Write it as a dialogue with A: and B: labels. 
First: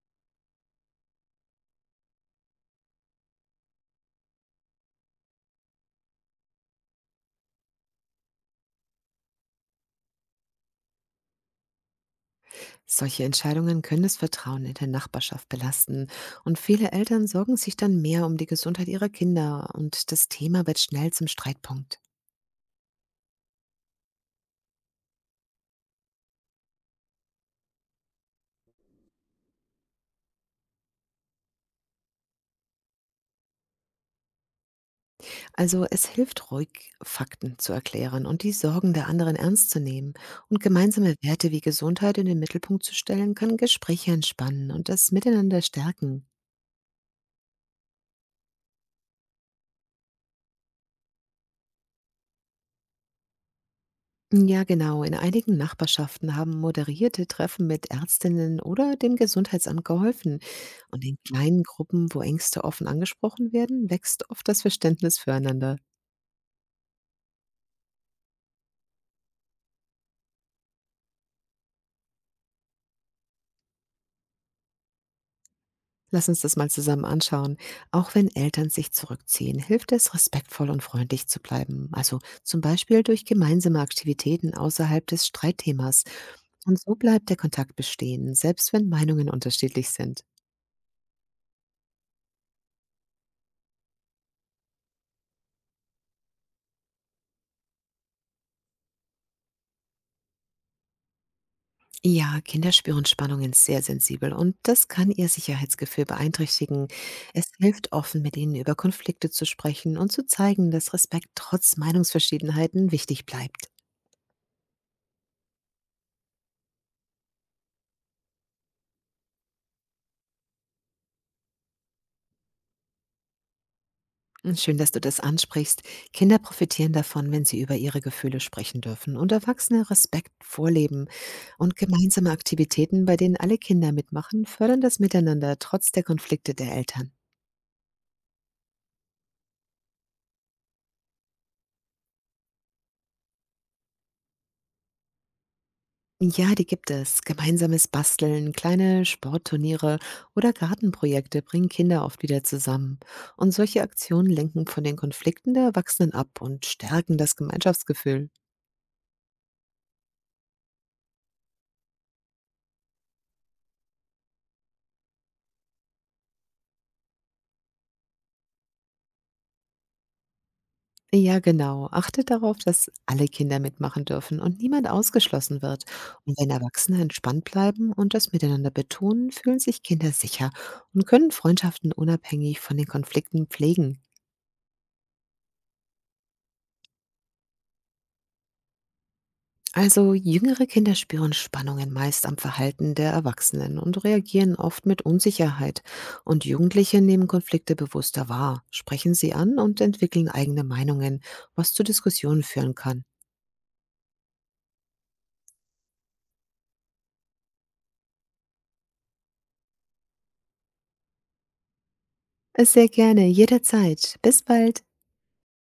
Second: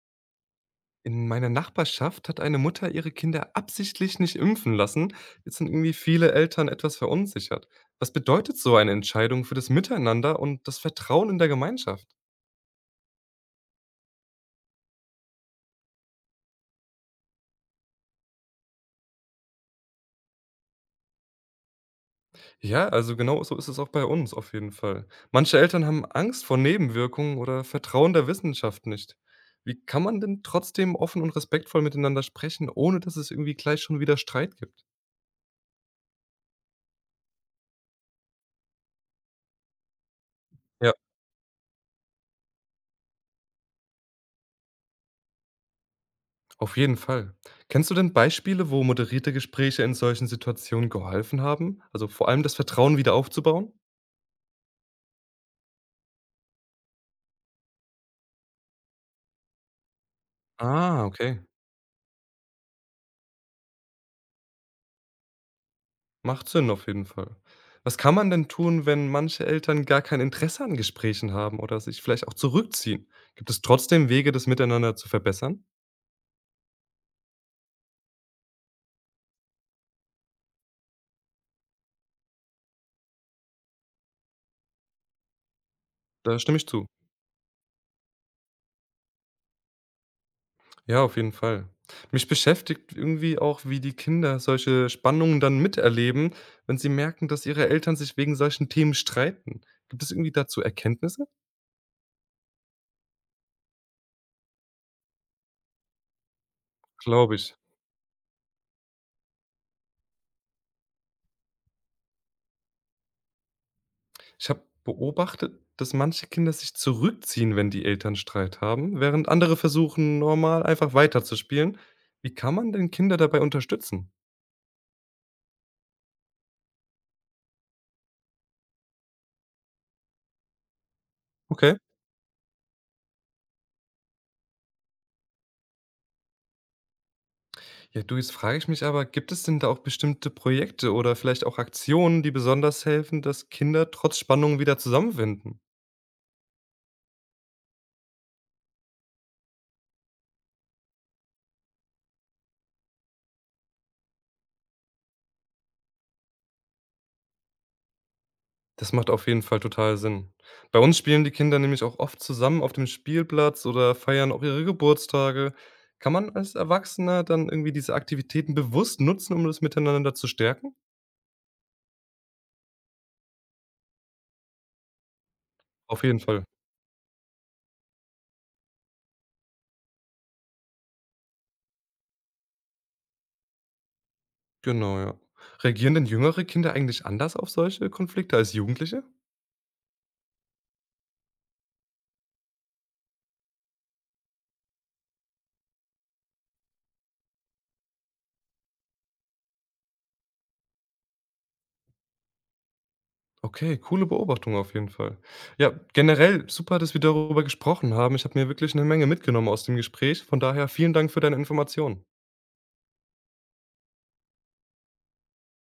A: In meiner Nachbarschaft hat eine Mutter ihre Kinder absichtlich nicht impfen lassen. Jetzt sind irgendwie viele Eltern etwas verunsichert. Was bedeutet so eine Entscheidung für das Miteinander und das Vertrauen in der Gemeinschaft?
B: Solche Entscheidungen können das Vertrauen in der Nachbarschaft belasten und viele Eltern sorgen sich dann mehr um die Gesundheit ihrer Kinder und das Thema wird schnell zum Streitpunkt.
A: Ja, also genau so ist es auch bei uns auf jeden Fall. Manche Eltern haben Angst vor Nebenwirkungen oder vertrauen der Wissenschaft nicht. Wie kann man denn trotzdem offen und respektvoll miteinander sprechen, ohne dass es irgendwie gleich schon wieder Streit gibt?
B: Also es hilft ruhig, Fakten zu erklären und die Sorgen der anderen ernst zu nehmen und
A: Ja.
B: gemeinsame Werte wie Gesundheit in den Mittelpunkt zu stellen, kann Gespräche entspannen und das Miteinander stärken.
A: Auf jeden Fall. Kennst du denn Beispiele, wo moderierte Gespräche in solchen Situationen geholfen haben? Also vor allem das Vertrauen wieder aufzubauen?
B: Ja, genau. In einigen Nachbarschaften haben moderierte Treffen mit Ärztinnen oder dem Gesundheitsamt geholfen.
A: Ah,
B: Und in
A: okay.
B: kleinen Gruppen, wo Ängste offen angesprochen werden, wächst oft das Verständnis füreinander.
A: Macht Sinn auf jeden Fall. Was kann man denn tun, wenn manche Eltern gar kein Interesse an Gesprächen haben oder sich vielleicht auch zurückziehen? Gibt es trotzdem Wege, das miteinander zu verbessern?
B: Lass uns das mal zusammen anschauen. Auch wenn Eltern sich zurückziehen, hilft es, respektvoll und freundlich zu bleiben. Also zum Beispiel durch gemeinsame Aktivitäten außerhalb des Streitthemas.
A: Da stimme ich
B: Und
A: zu.
B: so bleibt der Kontakt bestehen, selbst wenn Meinungen unterschiedlich sind.
A: Ja, auf jeden Fall. Mich beschäftigt irgendwie auch, wie die Kinder solche Spannungen dann miterleben, wenn sie merken, dass ihre Eltern sich wegen solchen Themen streiten. Gibt es irgendwie dazu Erkenntnisse?
B: Ja, Kinder spüren Spannungen sehr sensibel und das kann ihr Sicherheitsgefühl beeinträchtigen.
A: Glaube
B: Es
A: ich.
B: hilft offen, mit ihnen über Konflikte zu sprechen und zu zeigen, dass Respekt trotz Meinungsverschiedenheiten wichtig bleibt.
A: Ich habe beobachtet, dass manche Kinder sich zurückziehen, wenn die Eltern Streit haben, während andere versuchen, normal einfach weiterzuspielen. Wie kann man denn Kinder dabei unterstützen?
B: Schön, dass du das ansprichst. Kinder profitieren davon, wenn sie über ihre Gefühle sprechen dürfen und Erwachsene Respekt vorleben.
A: Okay.
B: Und gemeinsame Aktivitäten, bei denen alle Kinder mitmachen, fördern das Miteinander trotz der Konflikte der Eltern.
A: Ja, du, jetzt frage ich mich aber, gibt es denn da auch bestimmte Projekte oder vielleicht auch Aktionen, die besonders helfen, dass Kinder trotz Spannung wieder zusammenfinden?
B: Ja, die gibt es. Gemeinsames Basteln, kleine Sportturniere oder Gartenprojekte bringen Kinder oft wieder zusammen. Und solche Aktionen lenken von den Konflikten der Erwachsenen ab und stärken das Gemeinschaftsgefühl.
A: Das macht auf jeden Fall total Sinn. Bei uns spielen die Kinder nämlich auch oft zusammen auf dem Spielplatz oder feiern auch ihre Geburtstage. Kann man als Erwachsener dann irgendwie diese Aktivitäten bewusst nutzen, um das Miteinander zu stärken?
B: Ja, genau. Achtet darauf, dass alle Kinder mitmachen dürfen und niemand ausgeschlossen wird.
A: Auf jeden
B: Und
A: Fall.
B: wenn Erwachsene entspannt bleiben und das miteinander betonen, fühlen sich Kinder sicher und können Freundschaften unabhängig von den Konflikten pflegen.
A: Genau, ja. Reagieren denn jüngere Kinder eigentlich anders auf solche Konflikte als Jugendliche?
B: Also jüngere Kinder spüren Spannungen meist am Verhalten der Erwachsenen und reagieren oft mit Unsicherheit. Und Jugendliche nehmen Konflikte bewusster wahr, sprechen sie an und entwickeln eigene Meinungen, was zu Diskussionen führen kann.
A: Okay, coole Beobachtung auf jeden Fall. Ja, generell super, dass wir darüber gesprochen haben. Ich habe mir wirklich eine Menge mitgenommen aus dem Gespräch. Von daher vielen Dank für deine Informationen.
B: Sehr gerne, jederzeit. Bis bald.